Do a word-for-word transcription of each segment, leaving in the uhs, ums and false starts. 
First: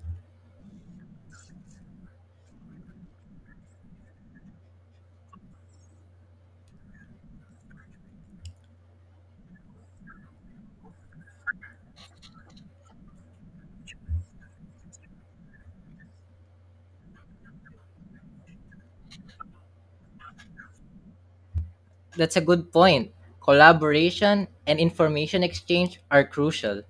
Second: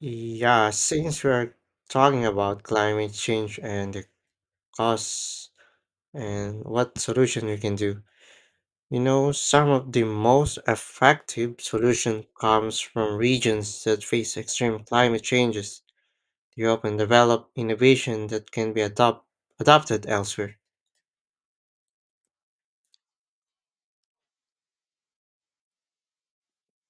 Yeah, since we're talking about climate change and the costs and what solution we can do, you know, some of the most effective solution comes from regions that face extreme climate changes. They often develop innovation that can be adopt adopted elsewhere. That's a good point. Collaboration and information exchange are crucial.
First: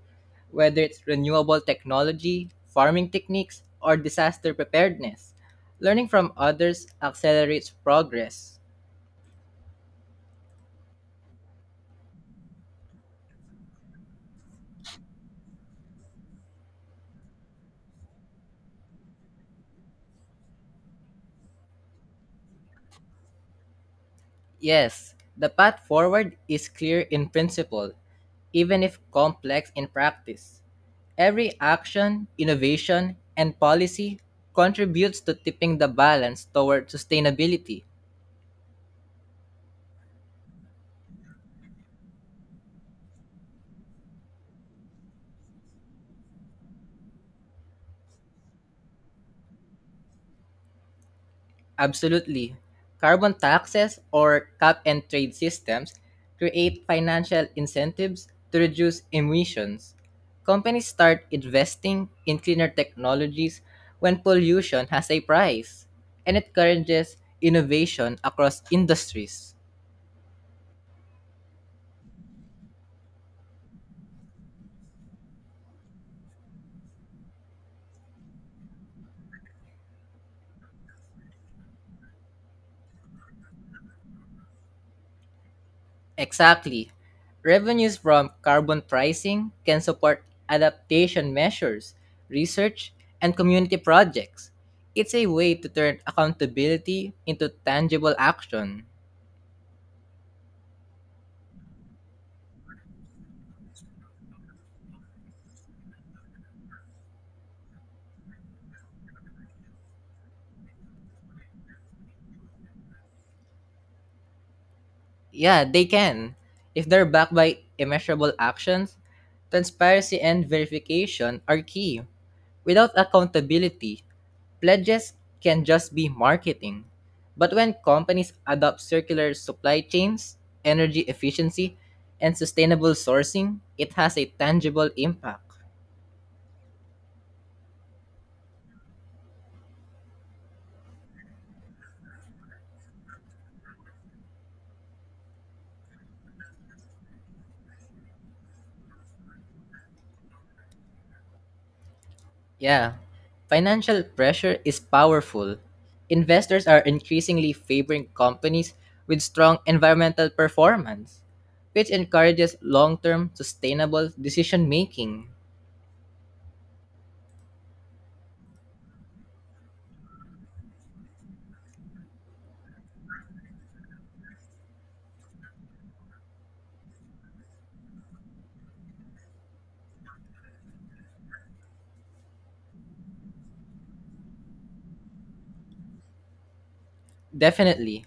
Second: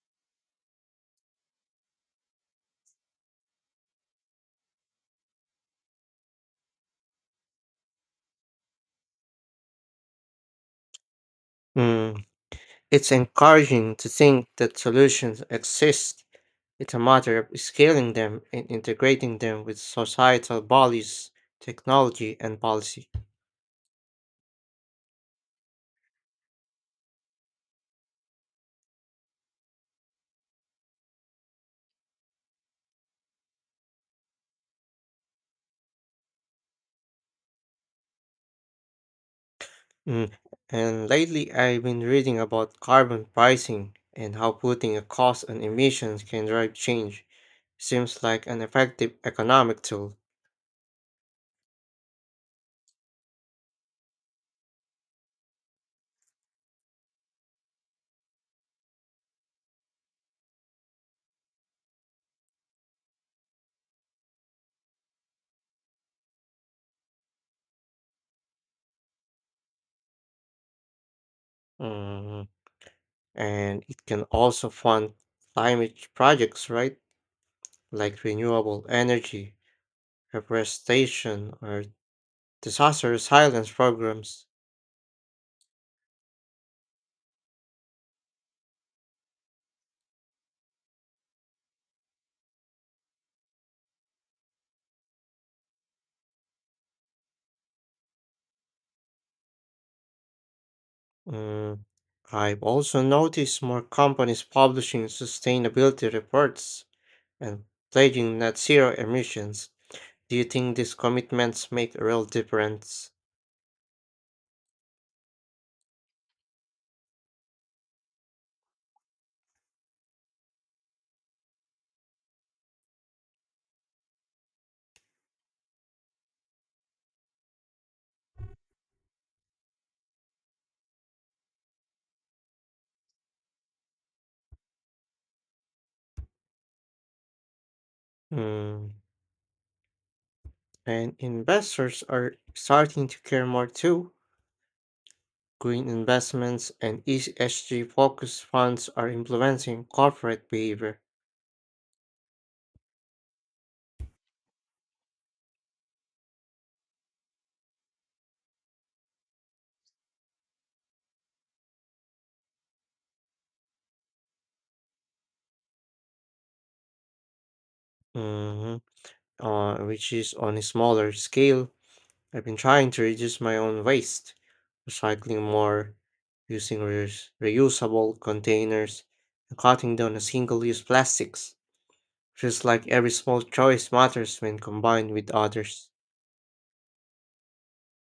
Whether it's renewable technology, farming techniques, or disaster preparedness, learning from others accelerates progress. Mm. It's encouraging to think that solutions exist. It's a matter of scaling them and integrating them with societal bodies, technology, and policy. Yes, the path forward is clear in principle, even if complex in practice. Every action, innovation, and policy contributes to tipping the balance toward sustainability. Mm. And lately, I've been reading about carbon pricing and how putting a cost on emissions can drive change. Seems like an effective economic tool. Absolutely. Carbon taxes or cap and trade systems create financial incentives to reduce emissions. Companies start investing in cleaner technologies when pollution has a price, and it encourages innovation across industries. Mm. And it can also fund climate projects, right? Like renewable energy, reforestation, or disaster resilience programs. Exactly. Revenues from carbon pricing can support adaptation measures, research, and community projects. It's a way to turn accountability into tangible action. Mm. I've also noticed more companies publishing sustainability reports and pledging net zero emissions. Do you think these commitments make a real difference? Yeah, they can. If they're backed by immeasurable actions, transparency and verification are key. Without accountability, pledges can just be marketing, but when companies adopt circular supply chains, energy efficiency, and sustainable sourcing, it has a tangible impact. Hmm, And investors are starting to care more too. Green investments and E S G focused funds are influencing corporate behavior. Yeah, financial pressure is powerful. Investors are increasingly favoring companies with strong environmental performance, which encourages long term sustainable decision making. Mhm. Uh, which is on a smaller scale. I've been trying to reduce my own waste, recycling more, using reus- reusable containers, and cutting down on single use plastics. Feels like every small choice matters when combined with others. Definitely.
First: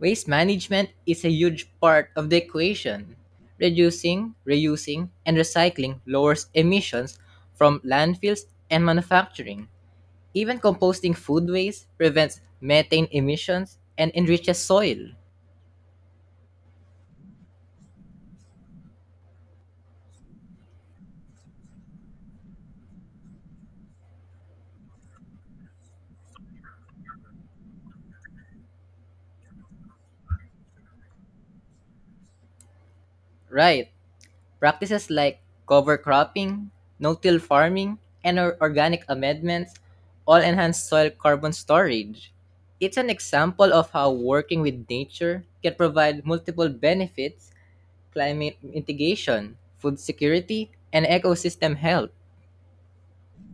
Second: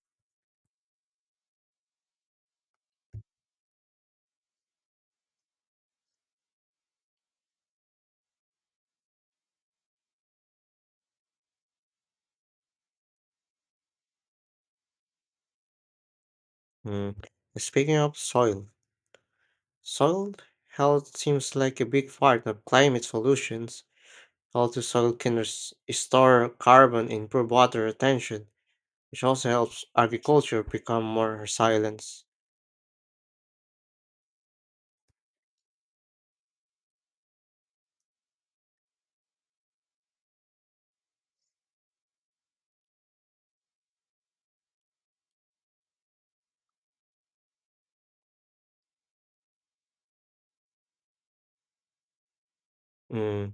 Waste management is a huge part of the equation. Reducing, reusing, and recycling lowers emissions from landfills and manufacturing. Even composting food waste prevents methane emissions and enriches soil. Hmm. Speaking of soil, soil health seems like a big part of climate solutions. Healthy soil can res- store carbon, improve water retention, which also helps agriculture become more resilient. Right. Practices like cover cropping, no-till farming, and or- organic amendments all enhance soil carbon storage. It's an example of how working with nature can provide multiple benefits: climate mitigation, food security, and ecosystem health. Mm.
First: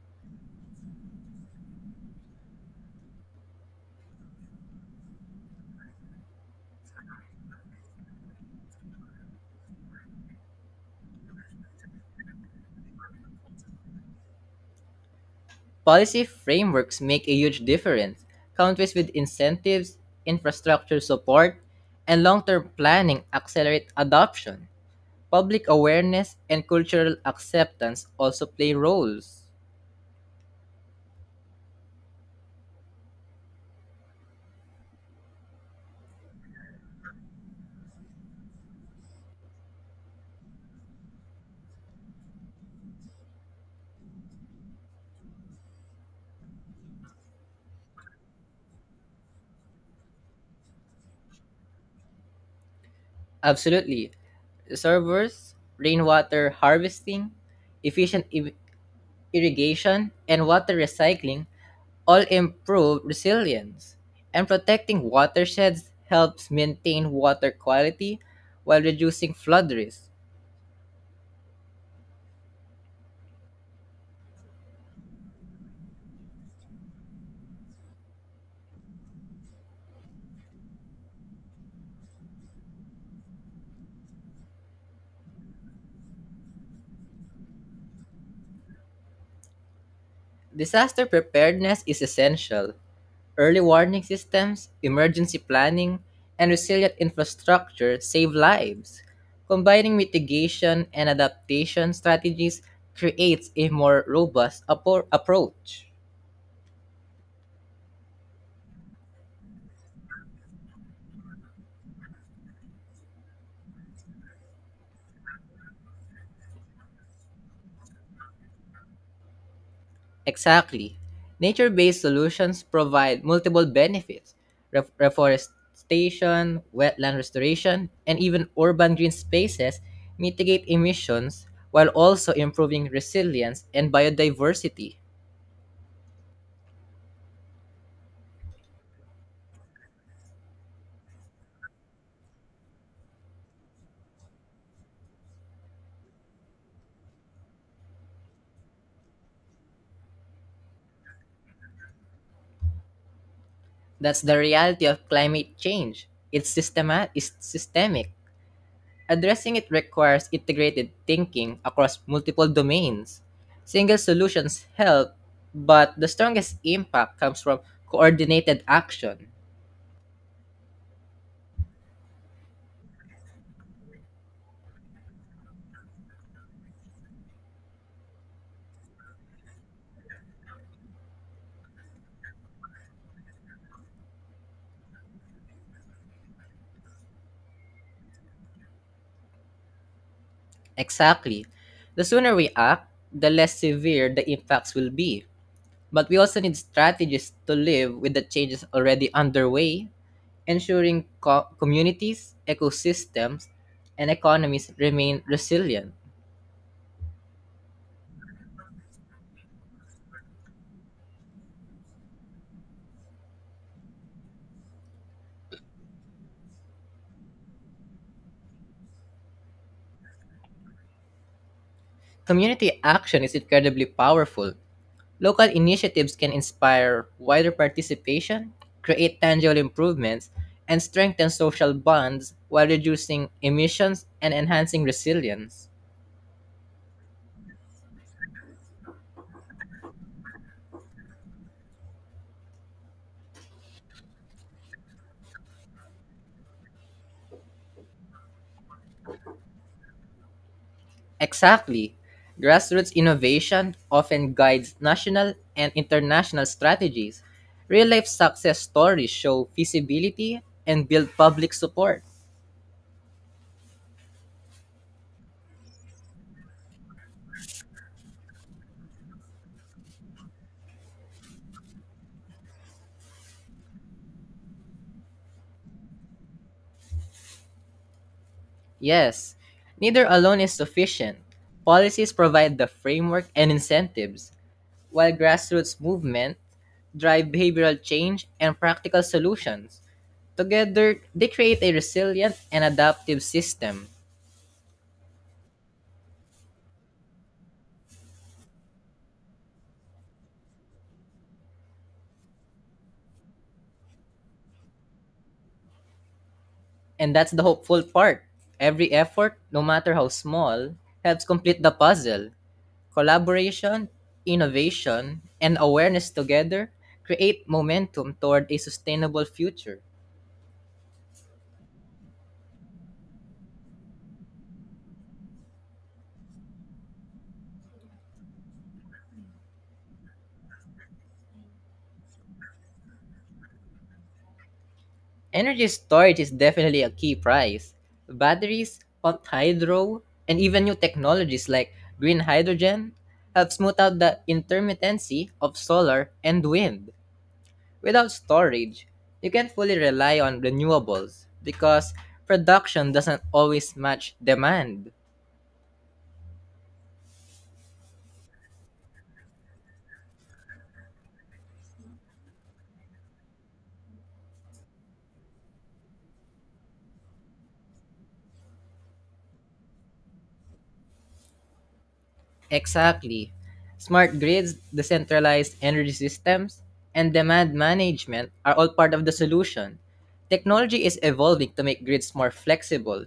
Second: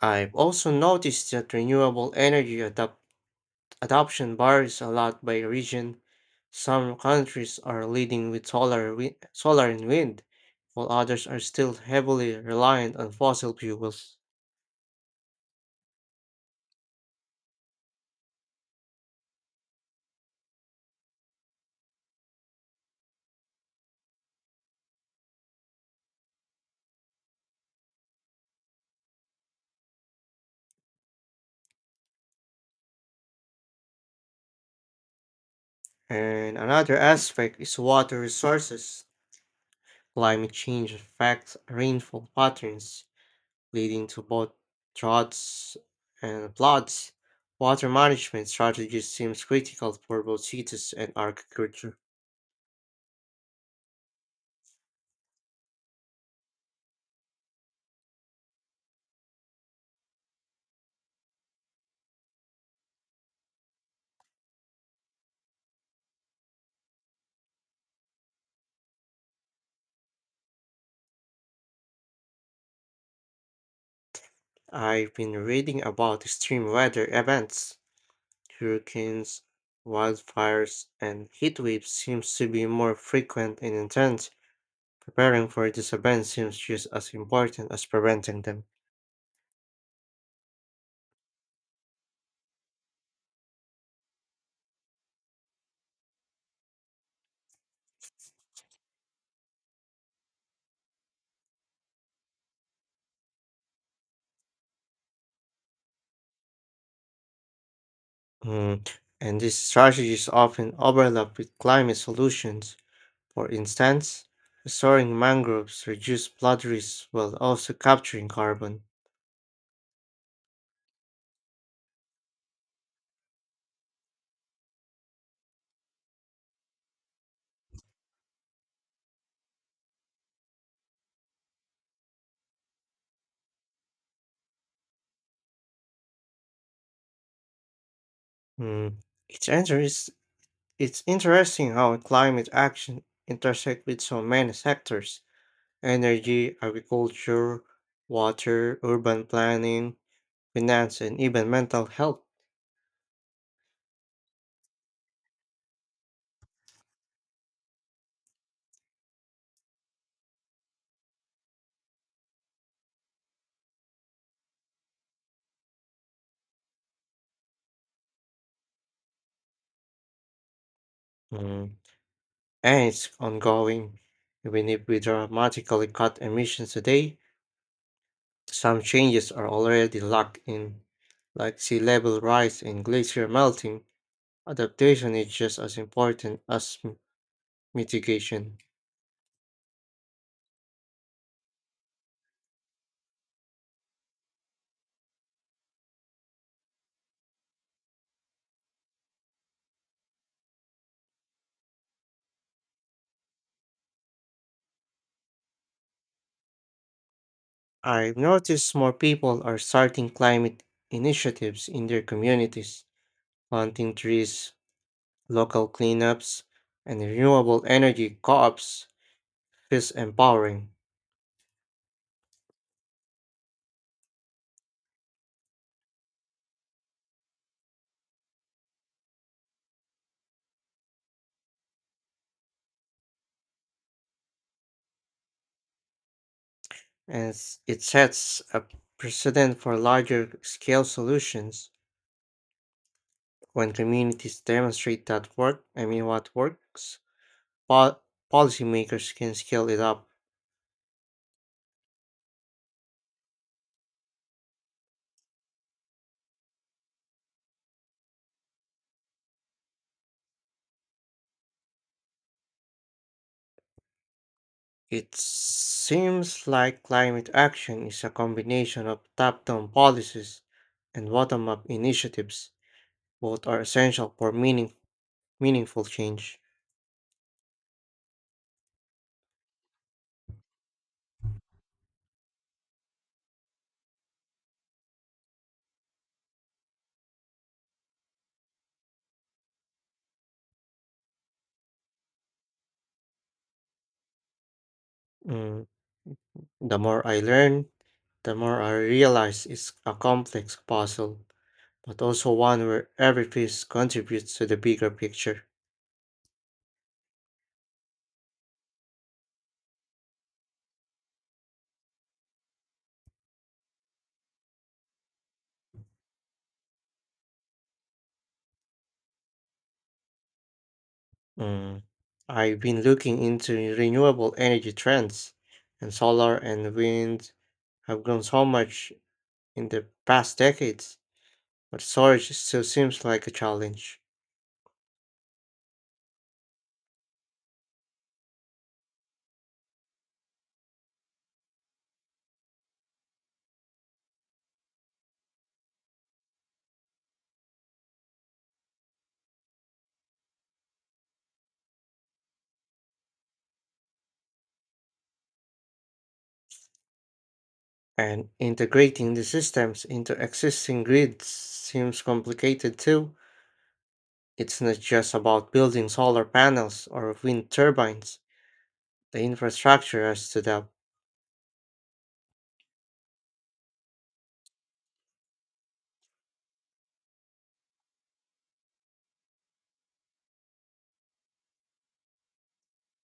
I've also noticed that renewable energy adop- adoption varies a lot by region. Some countries are leading with solar, wi- solar and wind, while others are still heavily reliant on fossil fuels. Policy frameworks make a huge difference. Countries with incentives, infrastructure support, and long-term planning accelerate adoption. Public awareness and cultural acceptance also play roles. And another aspect is water resources. Climate change affects rainfall patterns, leading to both droughts and floods. Water management strategies seems critical for both cities and agriculture. Absolutely. Servers, rainwater harvesting, efficient i- irrigation, and water recycling all improve resilience. And protecting watersheds helps maintain water quality while reducing flood risk. I've been reading about extreme weather events. Hurricanes, wildfires, and heat waves seems to be more frequent and intense. Preparing for these events seems just as important as preventing them. Disaster preparedness is essential. Early warning systems, emergency planning, and resilient infrastructure save lives. Combining mitigation and adaptation strategies creates a more robust appro- approach. Mm, And these strategies often overlap with climate solutions. For instance, restoring mangroves reduce flood risks while also capturing carbon. Exactly. Nature based solutions provide multiple benefits. Ref- reforestation, wetland restoration, and even urban green spaces mitigate emissions while also improving resilience and biodiversity. Mm, It's interest, it's interesting how climate action intersect with so many sectors: energy, agriculture, water, urban planning, finance, and even mental health. That's the reality of climate change. It's, systema- it's systemic. Addressing it requires integrated thinking across multiple domains. Single solutions help, but the strongest impact comes from coordinated action. Mm, And it's ongoing. Even if we dramatically cut emissions today, some changes are already locked in, like sea level rise and glacier melting. Adaptation is just as important as m- mitigation. Exactly. The sooner we act, the less severe the impacts will be. But we also need strategies to live with the changes already underway, ensuring co- communities, ecosystems, and economies remain resilient. I've noticed more people are starting climate initiatives in their communities, planting trees, local cleanups, and renewable energy co-ops feels empowering, Community action is incredibly powerful. Local initiatives can inspire wider participation, create tangible improvements, and strengthen social bonds while reducing emissions and enhancing resilience. and s- it sets a precedent for larger scale solutions. When communities demonstrate that work, I mean what works, po- policymakers can scale it up. Exactly. Grassroots innovation often guides national and international strategies. Real life success stories show feasibility and build public support. It seems like climate action is a combination of top down policies and bottom up initiatives. Both are essential for meaning- meaningful change. Yes, neither alone is sufficient. Policies provide the framework and incentives, while grassroots movement drive behavioral change and practical solutions. Together, they create a resilient and adaptive system. Mm, The more I learn, the more I realize it's a complex puzzle, but also one where every piece contributes to the bigger picture. And that's the hopeful part. Every effort, no matter how small, helps complete the puzzle. Collaboration, innovation, and awareness together create momentum toward a sustainable future. Mm. I've been looking into renewable energy trends, and solar and wind have grown so much in the past decades, but storage still seems like a challenge. Energy storage is definitely a key prize. Batteries, pumped hydro, and even new technologies like green hydrogen help smooth out the intermittency of solar and wind. Without storage, you can't fully rely on renewables because production doesn't always match demand. And integrating the systems into existing grids seems complicated too. It's not just about building solar panels or wind turbines, the infrastructure has to adapt. Exactly. Smart grids, decentralized energy systems, and demand management are all part of the solution. Technology is evolving to make grids more flexible,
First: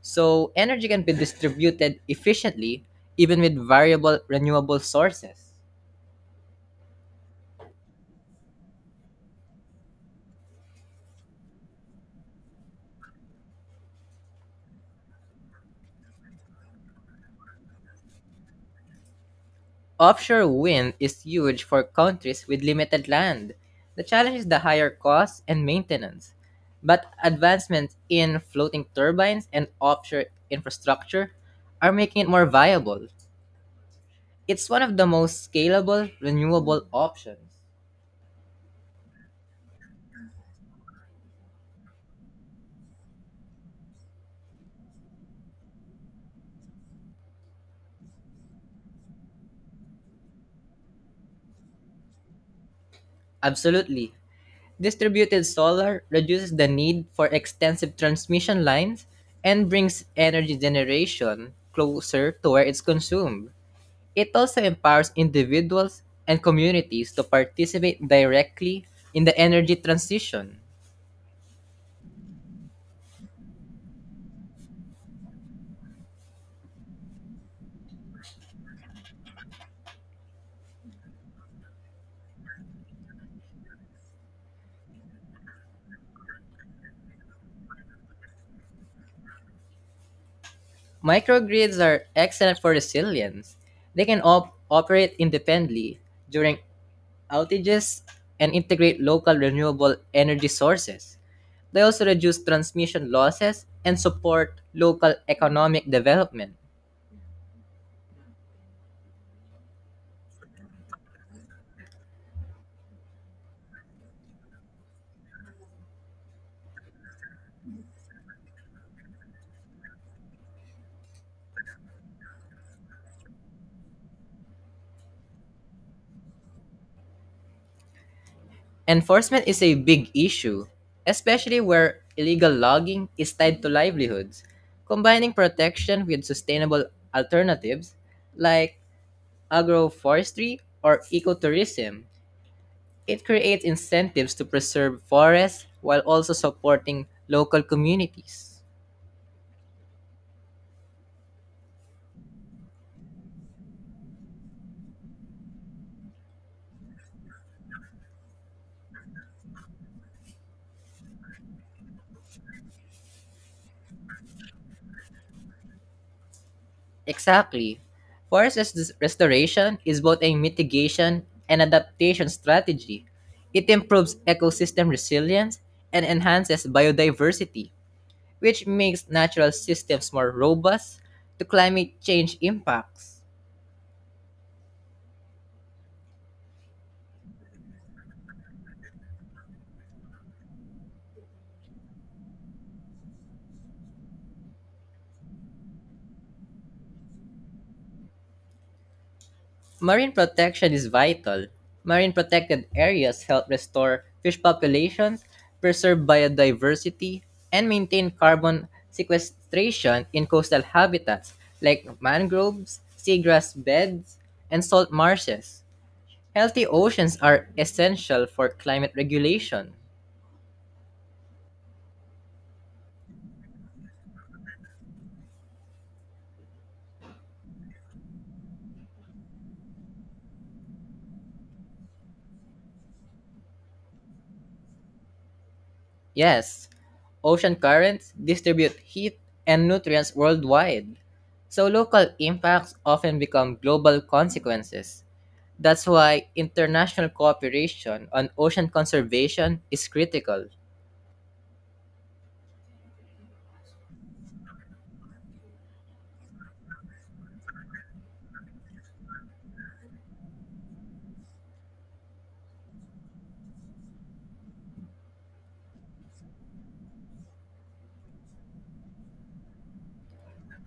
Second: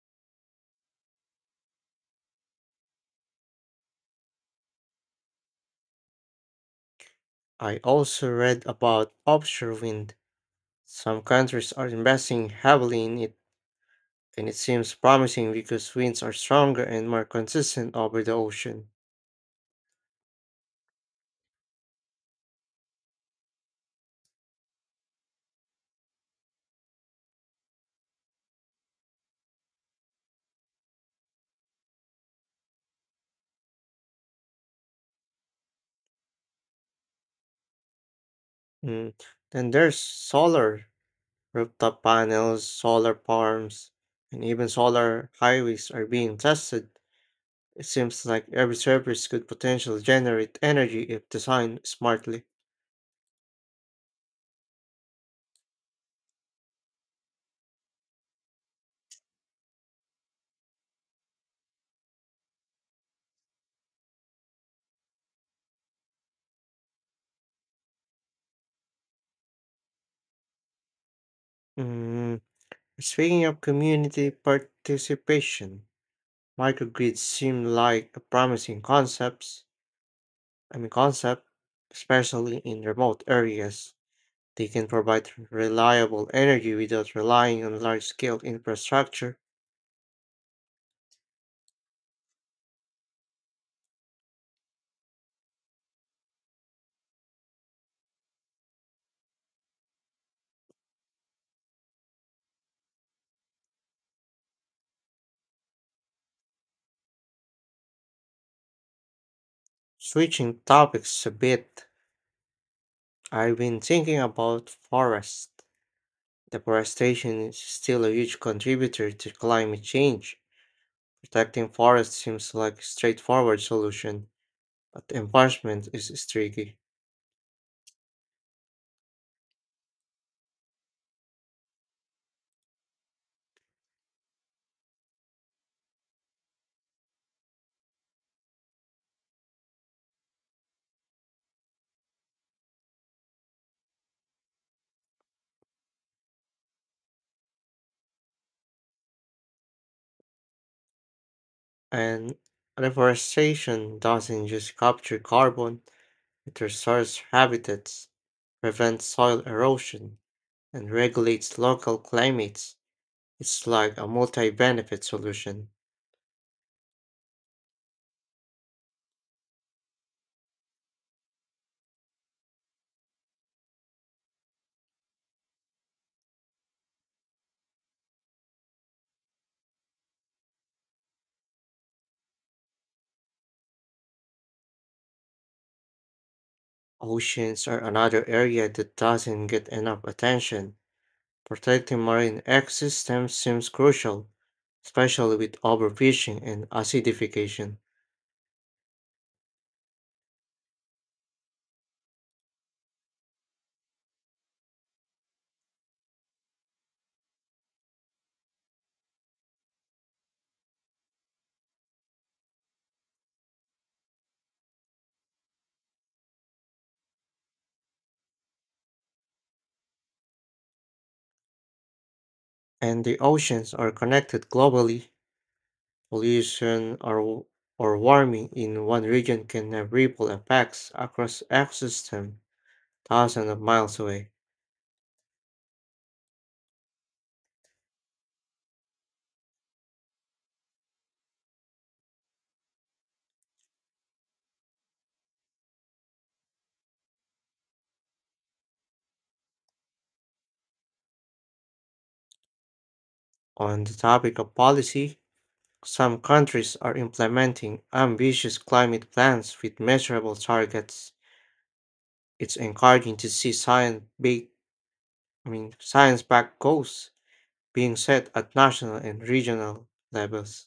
so energy can be distributed efficiently even with variable renewable sources. I also read about offshore wind. Some countries are investing heavily in it and it seems promising because winds are stronger and more consistent over the ocean. Offshore wind is huge for countries with limited land. The challenge is the higher cost and maintenance. But advancements in floating turbines and offshore infrastructure are making it more viable. It's one of the most scalable renewable options. Mm. Then there's solar rooftop panels, solar farms, and even solar highways are being tested. It seems like every surface could potentially generate energy if designed smartly. Absolutely. Distributed solar reduces the need for extensive transmission lines and brings energy generation closer to where it's consumed. It also empowers individuals and communities to participate directly in the energy transition. Mm. Speaking of community participation, microgrids seem like a promising concepts. I mean concept, especially in remote areas. They can provide reliable energy without relying on large scale infrastructure. Microgrids are excellent for resilience. They can op- operate independently during outages and integrate local renewable energy sources. They also reduce transmission losses and support local economic development. Switching topics a bit, I've been thinking about forest. Deforestation is still a huge contributor to climate change. Protecting forests seems like a straightforward solution, but enforcement is is tricky. Enforcement is a big issue, especially where illegal logging is tied to livelihoods. Combining protection with sustainable alternatives like agroforestry or ecotourism, it creates incentives to preserve forests while also supporting local communities. And deforestation doesn't just capture carbon, it restores habitats, prevents soil erosion, and regulates local climates. It's like a multi-benefit solution. Exactly. Forest res- restoration is both a mitigation and adaptation strategy. It improves ecosystem resilience and enhances biodiversity, which makes natural systems more robust to climate change impacts. Oceans are another area that doesn't get enough attention. Protecting marine ecosystems seems crucial, especially with overfishing and acidification. Marine protection is vital. Marine protected areas help restore fish populations, preserve biodiversity, and maintain carbon sequestration in coastal habitats like mangroves, seagrass beds, and salt marshes. Healthy oceans are essential for climate regulation. And the oceans are connected globally. Pollution or, or warming in one region can have ripple effects across ecosystems thousands of miles away. Yes, ocean currents distribute heat and nutrients worldwide, so local impacts often become global consequences. That's why international cooperation on ocean conservation is critical. On the topic of policy, some countries are implementing ambitious climate plans with measurable targets. It's encouraging to see science big, I mean, science-backed goals being set at national and regional levels.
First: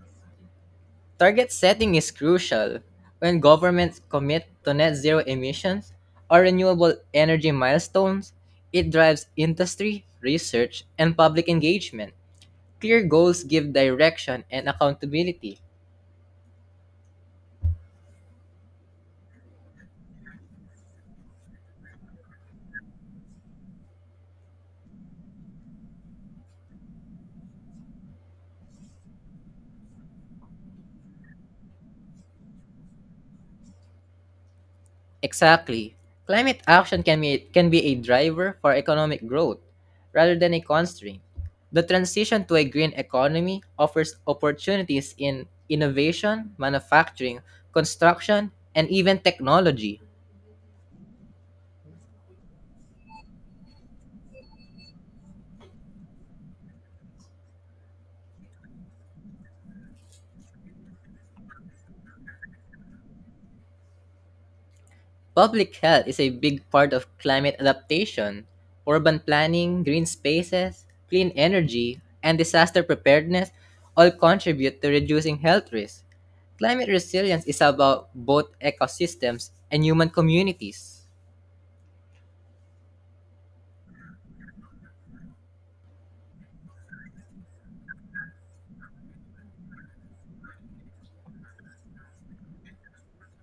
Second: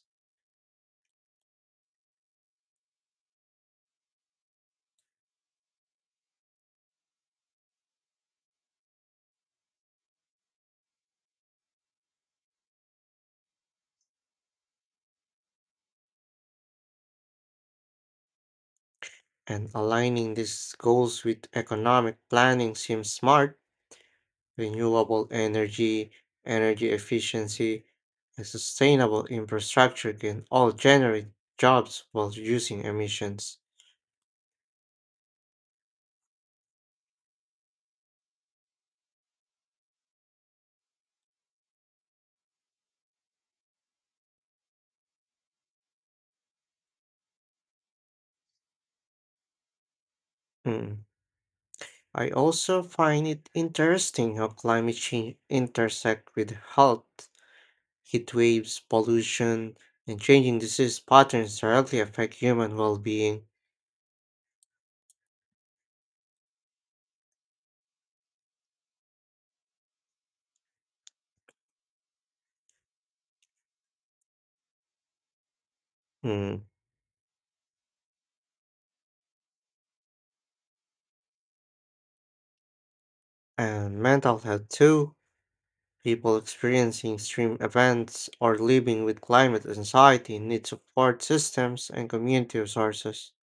Target setting is crucial. When governments commit to net zero emissions or renewable energy milestones, it drives industry, research, and public engagement. Clear goals give direction and accountability. And aligning these goals with economic planning seems smart. Renewable energy, energy efficiency, and sustainable infrastructure can all generate jobs while reducing emissions. Exactly. Climate action can be, can be a driver for economic growth rather than a constraint. The transition to a green economy offers opportunities in innovation, manufacturing, construction, and even technology. Mm. I also find it interesting how climate change intersects with health. Heat waves, pollution, and changing disease patterns directly affect human well-being. Public health is a big part of climate adaptation. Urban planning, green spaces, clean energy, and disaster preparedness all contribute to reducing health risks. Mm. Climate resilience is about both ecosystems and human communities. And mental health too. People experiencing extreme events or living with climate anxiety need support systems and community resources.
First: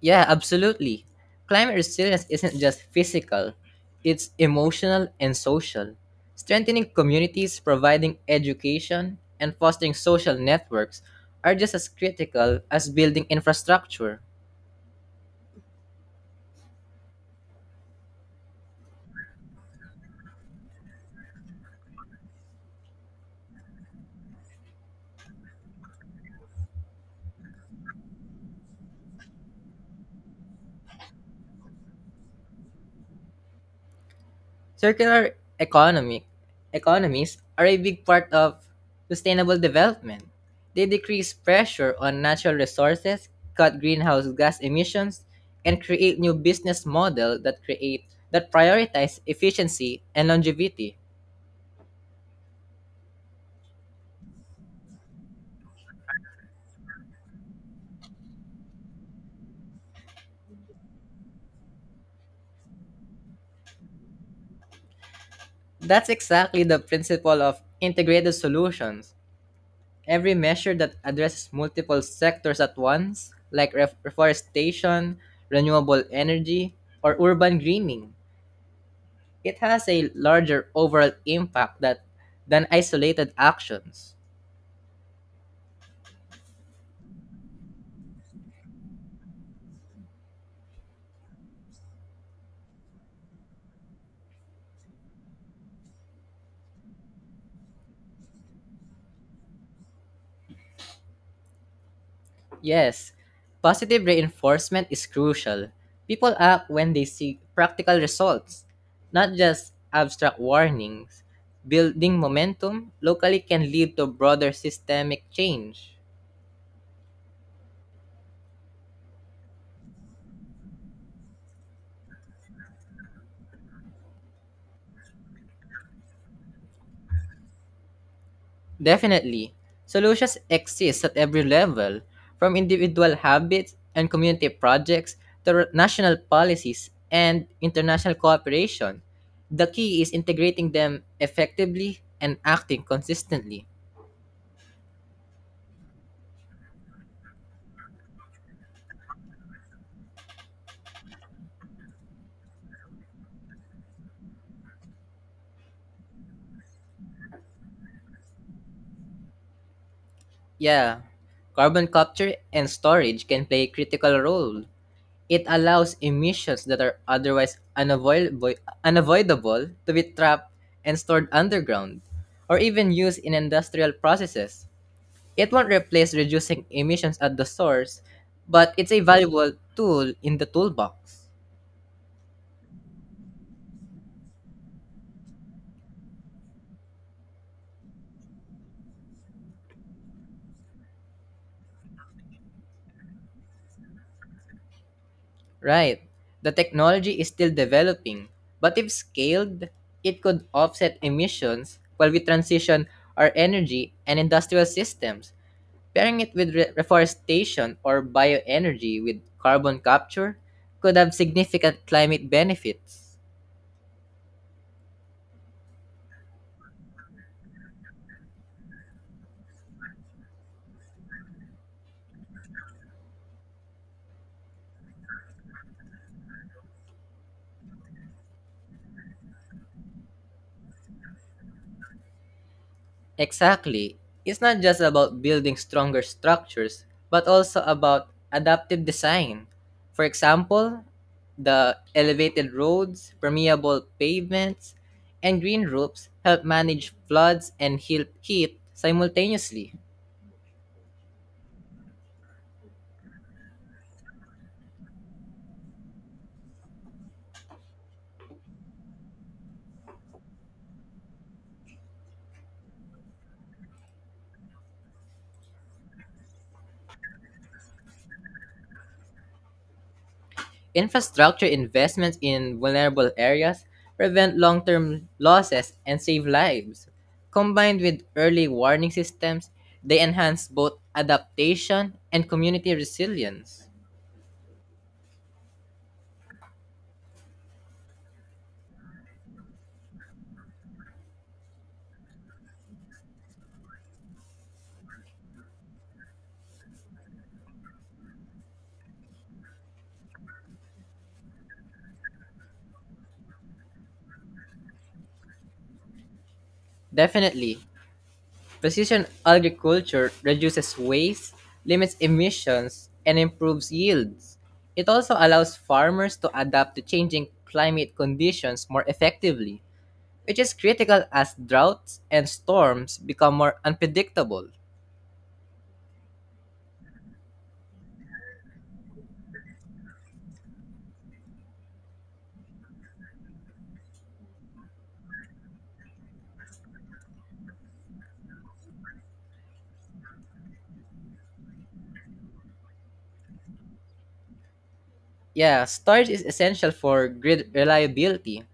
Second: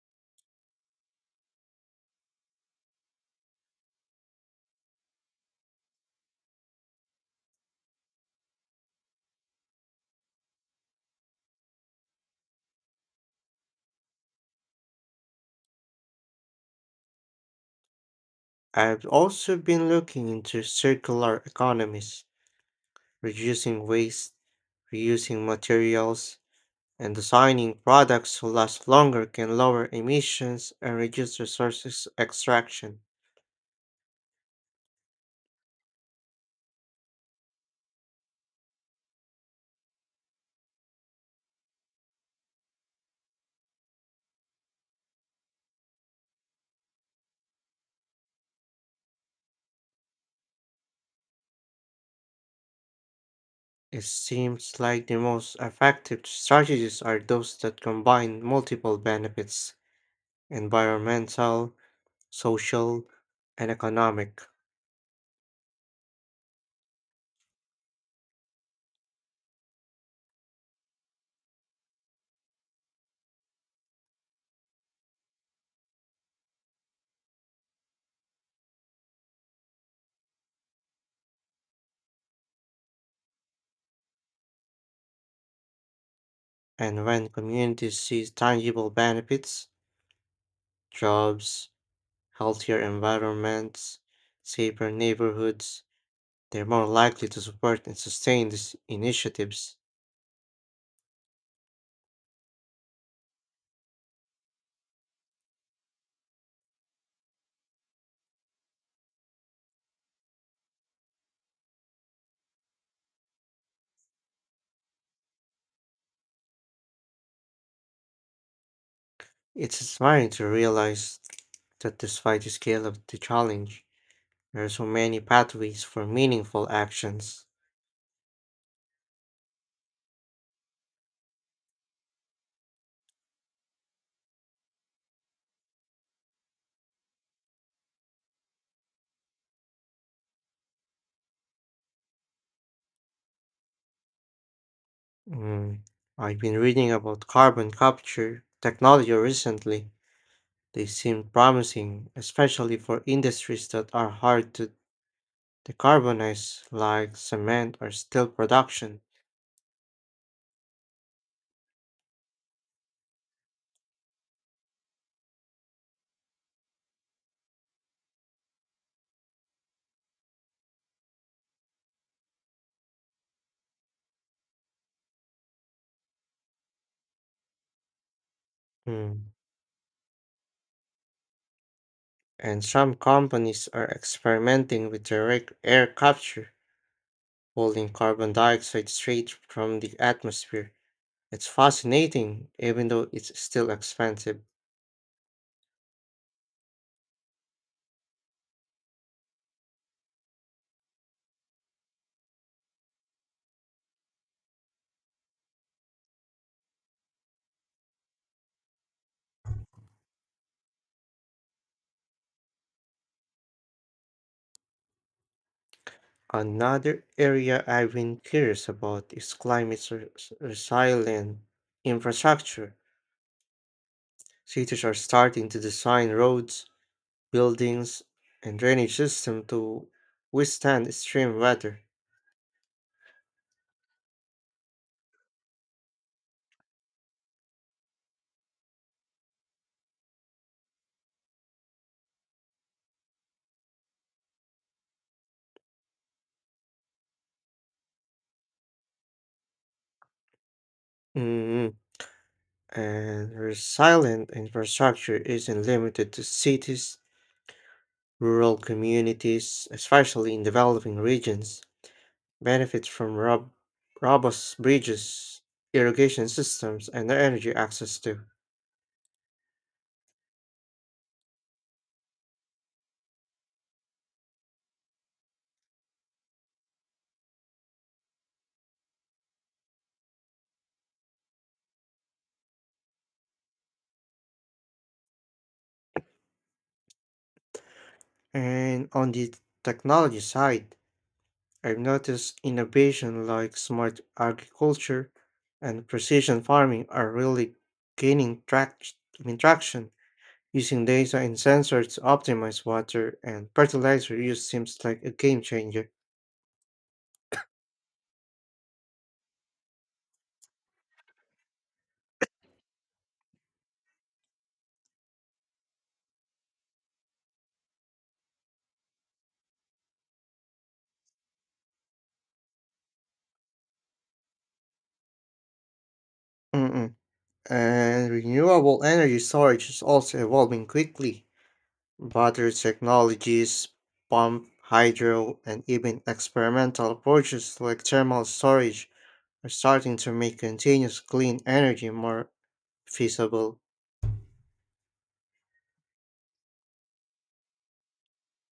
Yeah, absolutely. Climate resilience isn't just physical, it's emotional and social. Strengthening communities, providing education, and fostering social networks are just as critical as building infrastructure. I've also been looking into circular economies, reducing waste, reusing materials, and designing products who last longer can lower emissions and reduce resources extraction. Circular economic economies are a big part of sustainable development. They decrease pressure on natural resources, cut greenhouse gas emissions, and create new business model that create that prioritize efficiency and longevity. It seems like the most effective strategies are those that combine multiple benefits environmental, social, and economic. That's exactly the principle of integrated solutions. Every measure that addresses multiple sectors at once, like ref- reforestation, renewable energy, or urban greening, it has a larger overall impact that, than isolated actions. And when communities see tangible benefits, jobs, healthier environments, safer neighborhoods, they're more likely to support and sustain these initiatives. Yes, positive reinforcement is crucial. People act when they see practical results, not just abstract warnings. Building momentum locally can lead to broader systemic change. It's inspiring to realize that despite the scale of the challenge, there are so many pathways for meaningful actions. Definitely, solutions exist at every level, from individual habits and community projects to r- national policies and international cooperation. The key is integrating them effectively and acting consistently. Mm, I've been reading about carbon capture technology recently. They seem promising, especially for industries that are hard to decarbonize, like cement or steel production. Yeah, carbon capture and storage can play a critical role. It allows emissions that are otherwise unavoidable, unavoidable to be trapped and stored underground, or even used in industrial processes. It won't replace reducing emissions at the source, but it's a Mm, valuable tool in the toolbox. And some companies are experimenting with direct air capture, pulling carbon dioxide straight from the atmosphere. It's fascinating, even though it's still expensive. Right. The technology is still developing, but if scaled, it could offset emissions while we transition our energy and industrial systems. Pairing it with re- reforestation or bioenergy with carbon capture could have significant climate benefits. Another area I've been curious about is climate re- resilient infrastructure. Cities are starting to design roads, buildings, and drainage systems to withstand extreme weather. Exactly. It's not just about building stronger structures, but also about adaptive design. For example, the elevated roads, permeable pavements, and green roofs help manage floods and heal- heat simultaneously. Mm, And resilient infrastructure isn't limited to cities, rural communities, especially in developing regions. Benefits from rob- robust bridges, irrigation systems, and energy access too. Infrastructure investments in vulnerable areas prevent long term losses and save lives. Combined with early warning systems, they enhance both adaptation and community resilience. And on the technology side, I've noticed innovation like smart agriculture and precision farming are really gaining trac- I mean, traction. Using data and sensors to optimize water and fertilizer use seems like a game changer. Definitely. Precision agriculture reduces waste, limits emissions, and improves yields. It also allows farmers to adapt to changing climate conditions more effectively, which is critical as droughts and storms become more unpredictable. Mm-mm. And renewable energy storage is also evolving quickly. Battery technologies, pump, hydro, and even experimental approaches like thermal storage are starting to make continuous clean energy more feasible. Yeah, storage is essential for grid reliability.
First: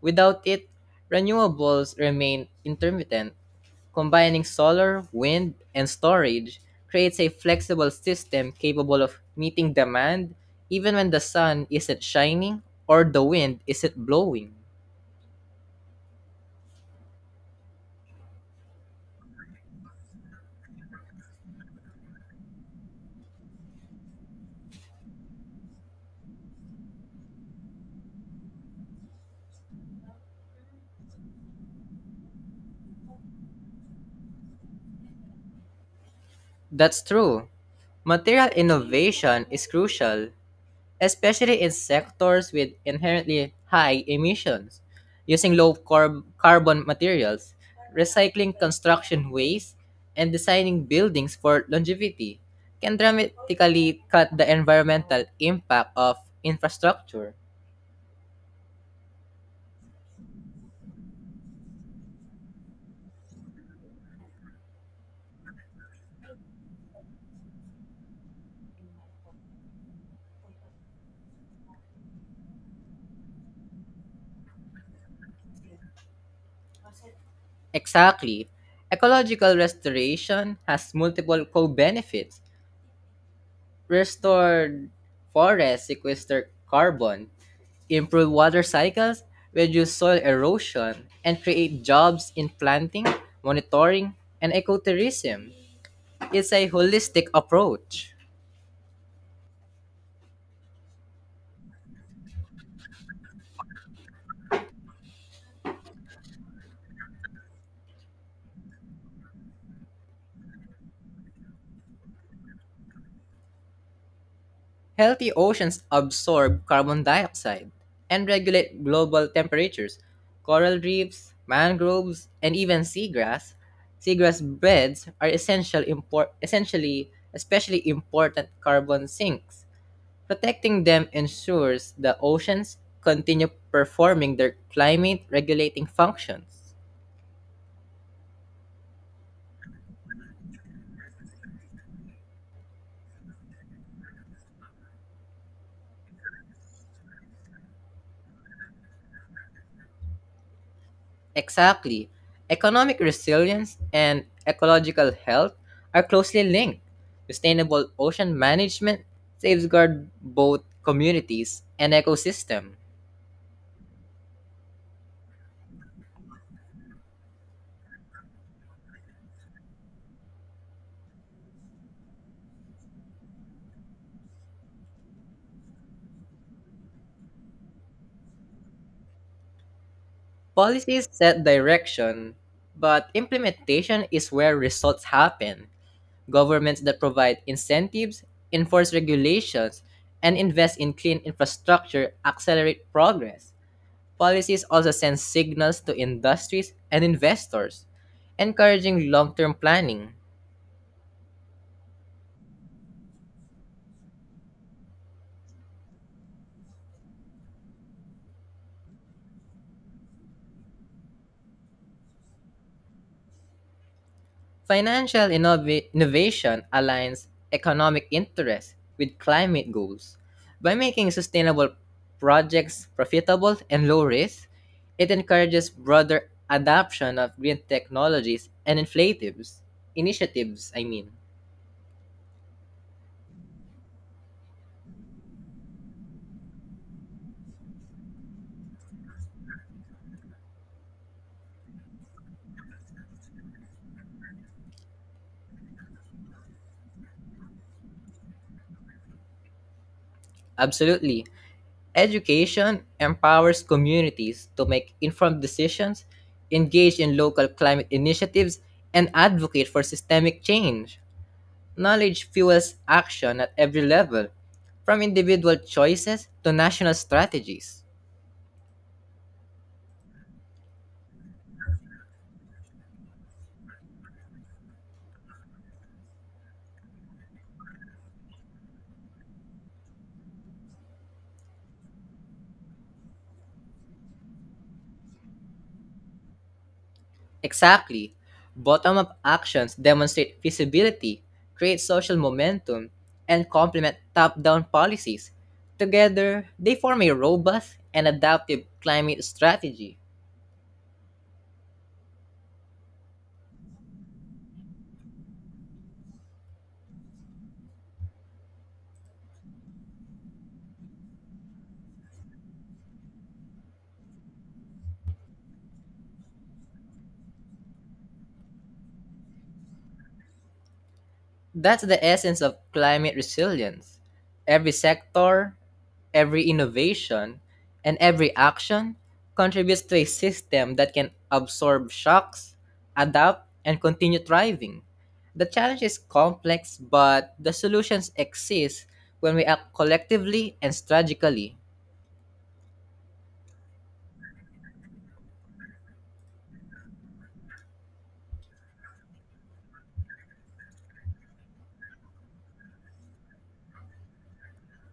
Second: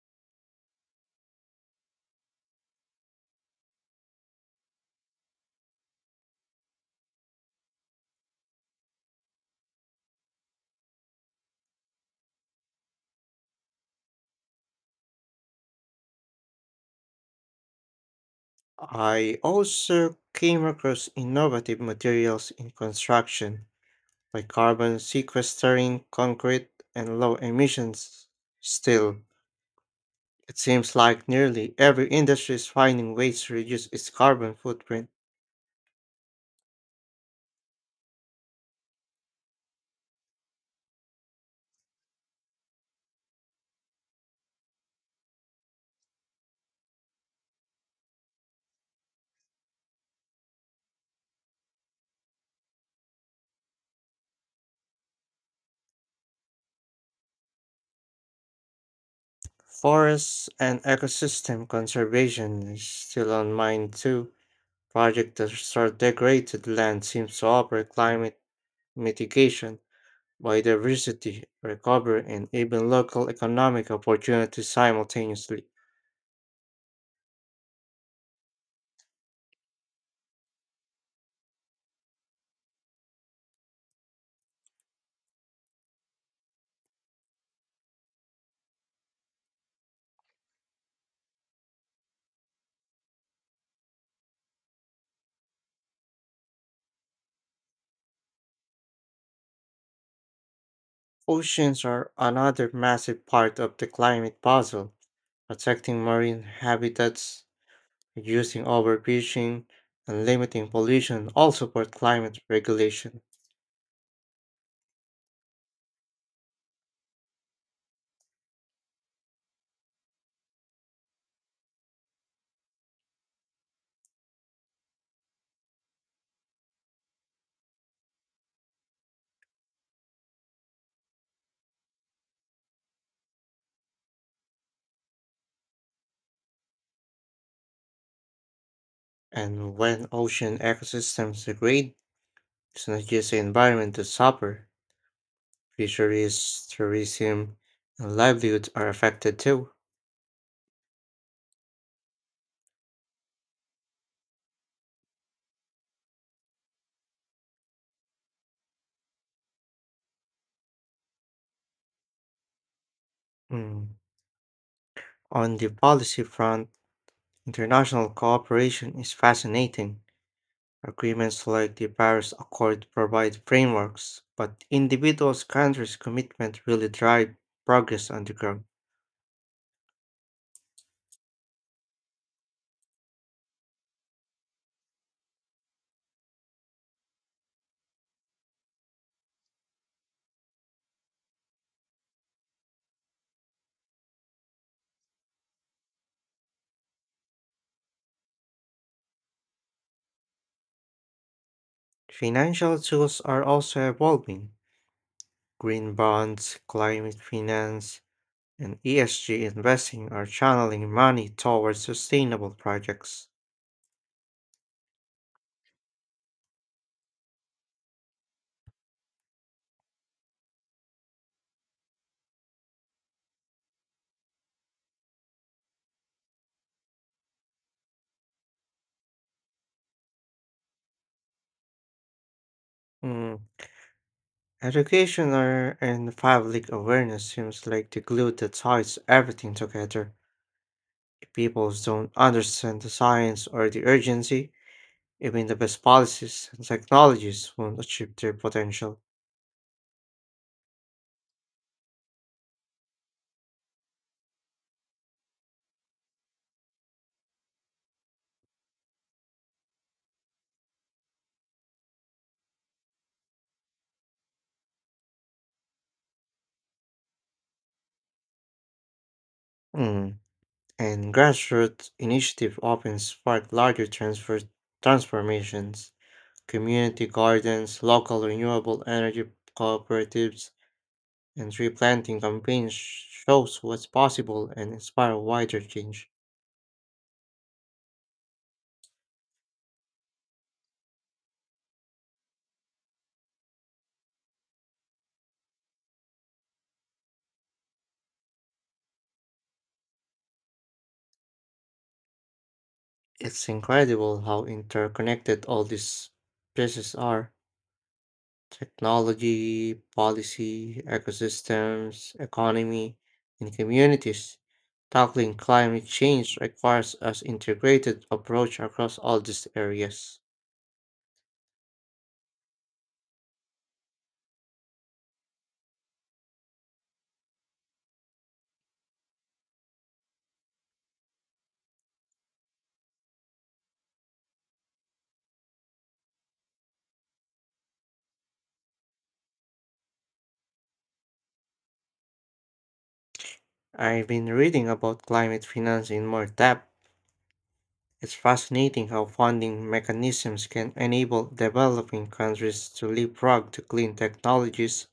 Without it, renewables remain intermittent. Combining solar, wind, and storage creates a flexible system capable of meeting demand even when the sun isn't shining or the wind isn't blowing. I also came across innovative materials in construction by carbon sequestering concrete and low emissions. Still, it seems like nearly every industry is finding ways to reduce its carbon footprint. That's true. Material innovation is crucial, especially in sectors with inherently high emissions. Using low carb- carbon materials, recycling construction waste, and designing buildings for longevity can dramatically cut the environmental impact of infrastructure. Forests and ecosystem conservation is still on mind too. Projects that restore degraded land seems to offer climate mitigation, biodiversity recovery, and even local economic opportunities simultaneously. Exactly. Ecological restoration has multiple co benefits: restored forests sequester carbon, improve water cycles, reduce soil erosion, and create jobs in planting, monitoring, and ecotourism. It's a holistic approach. Oceans are another massive part of the climate puzzle protecting marine habitats, reducing overfishing, and limiting pollution all support climate regulation. Healthy oceans absorb carbon dioxide and regulate global temperatures. Coral reefs, mangroves, and even seagrass, seagrass beds are essential import, essentially, especially important carbon sinks. Protecting them ensures the oceans continue performing their climate regulating functions. And when ocean ecosystems degrade, it's not just the environment that suffer. Fisheries, tourism, and livelihoods are affected too. Exactly. Economic resilience and ecological health are closely linked. Sustainable ocean management safeguard both communities and ecosystem. Mm. On the policy front, international cooperation is fascinating. Agreements like the Paris Accord provide frameworks, but individuals' countries' commitment really drive progress on the ground. Policies set direction, but implementation is where results happen. Governments that provide incentives, enforce regulations, and invest in clean infrastructure accelerate progress. Policies also send signals to industries and investors, encouraging long term planning. Financial tools are also evolving. Green bonds, climate finance, and E S G investing are channeling money towards sustainable projects. Financial innova- innovation aligns economic interests with climate goals. By making sustainable projects profitable and low risk, it encourages broader adoption of green technologies and inflatives, initiatives, I mean. Mm. Education are- and public awareness seems like the glue that ties everything together. If people don't understand the science or the urgency, even the best policies and technologies won't achieve their potential. Absolutely. Education empowers communities to make informed decisions, engage in local climate initiatives, and advocate for systemic change. Knowledge fuels action at every level, from individual choices to national strategies. Mm. And grassroots initiative often spark larger transfer transformations. Community gardens, local renewable energy cooperatives, and tree planting campaigns shows what's possible and inspire wider change. Exactly. Bottom up actions demonstrate feasibility, create social momentum, and complement top down policies. Together, they form a robust and adaptive climate strategy. It's incredible how interconnected all these pieces are. Technology, policy, ecosystems, economy, and communities. Tackling climate change requires an integrated approach across all these areas. That's the essence of climate resilience. Every sector, every innovation, and every action contributes to a system that can absorb shocks, adapt, and continue thriving. The challenge is complex, but the solutions exist when we act collectively and strategically. I've been reading about climate finance in more depth. It's fascinating how funding mechanisms can enable developing countries to leapfrog to clean technologies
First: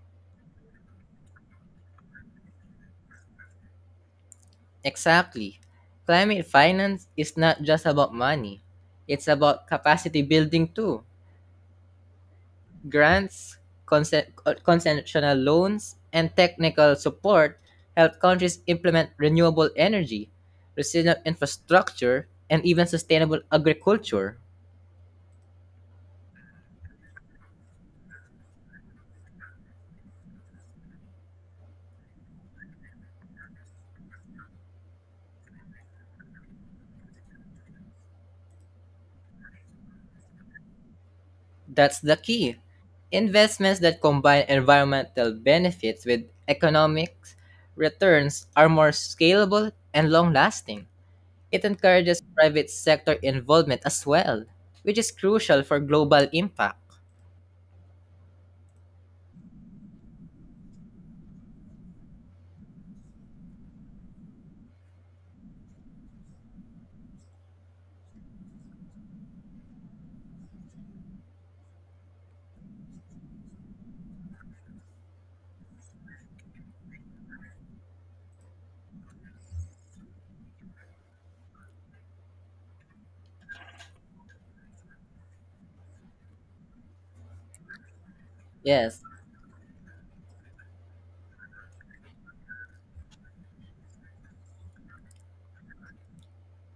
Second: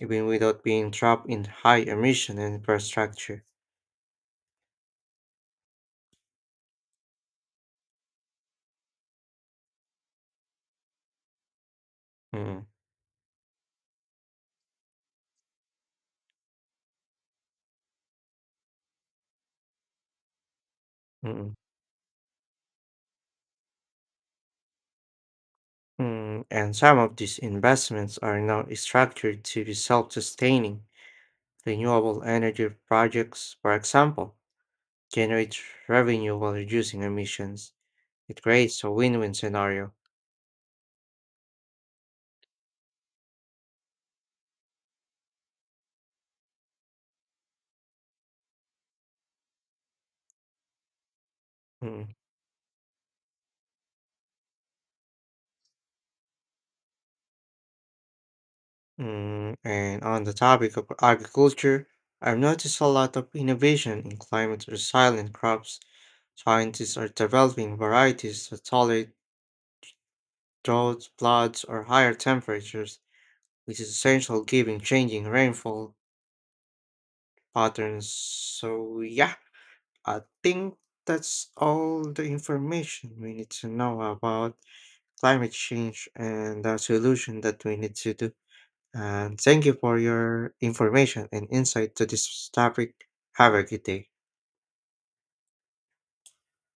even without being trapped in high emission infrastructure. Exactly. Climate finance is not just about money, it's about capacity building too. Mm, Grants, consen- concessional loans, and technical support help countries implement renewable energy, resilient mm. mm. infrastructure, and even sustainable agriculture. Hmm, and some of these investments are now structured to be self sustaining. Renewable energy projects, for example, generate revenue while reducing emissions. It creates a win win scenario. That's the key. Investments that combine environmental benefits with economic returns are more scalable and long lasting. It Mm, encourages private sector involvement as well, which is crucial for global impact. mm, And on the topic of agriculture, I've noticed a lot of innovation in climate resilient crops. Scientists are developing varieties that tolerate droughts, floods, or higher temperatures, which is essential given changing rainfall patterns. So, yeah, I think that's all the information we need to know about climate change and the solution that we need to do. Yes. And thank you for your information and insight to this topic. Have a good day.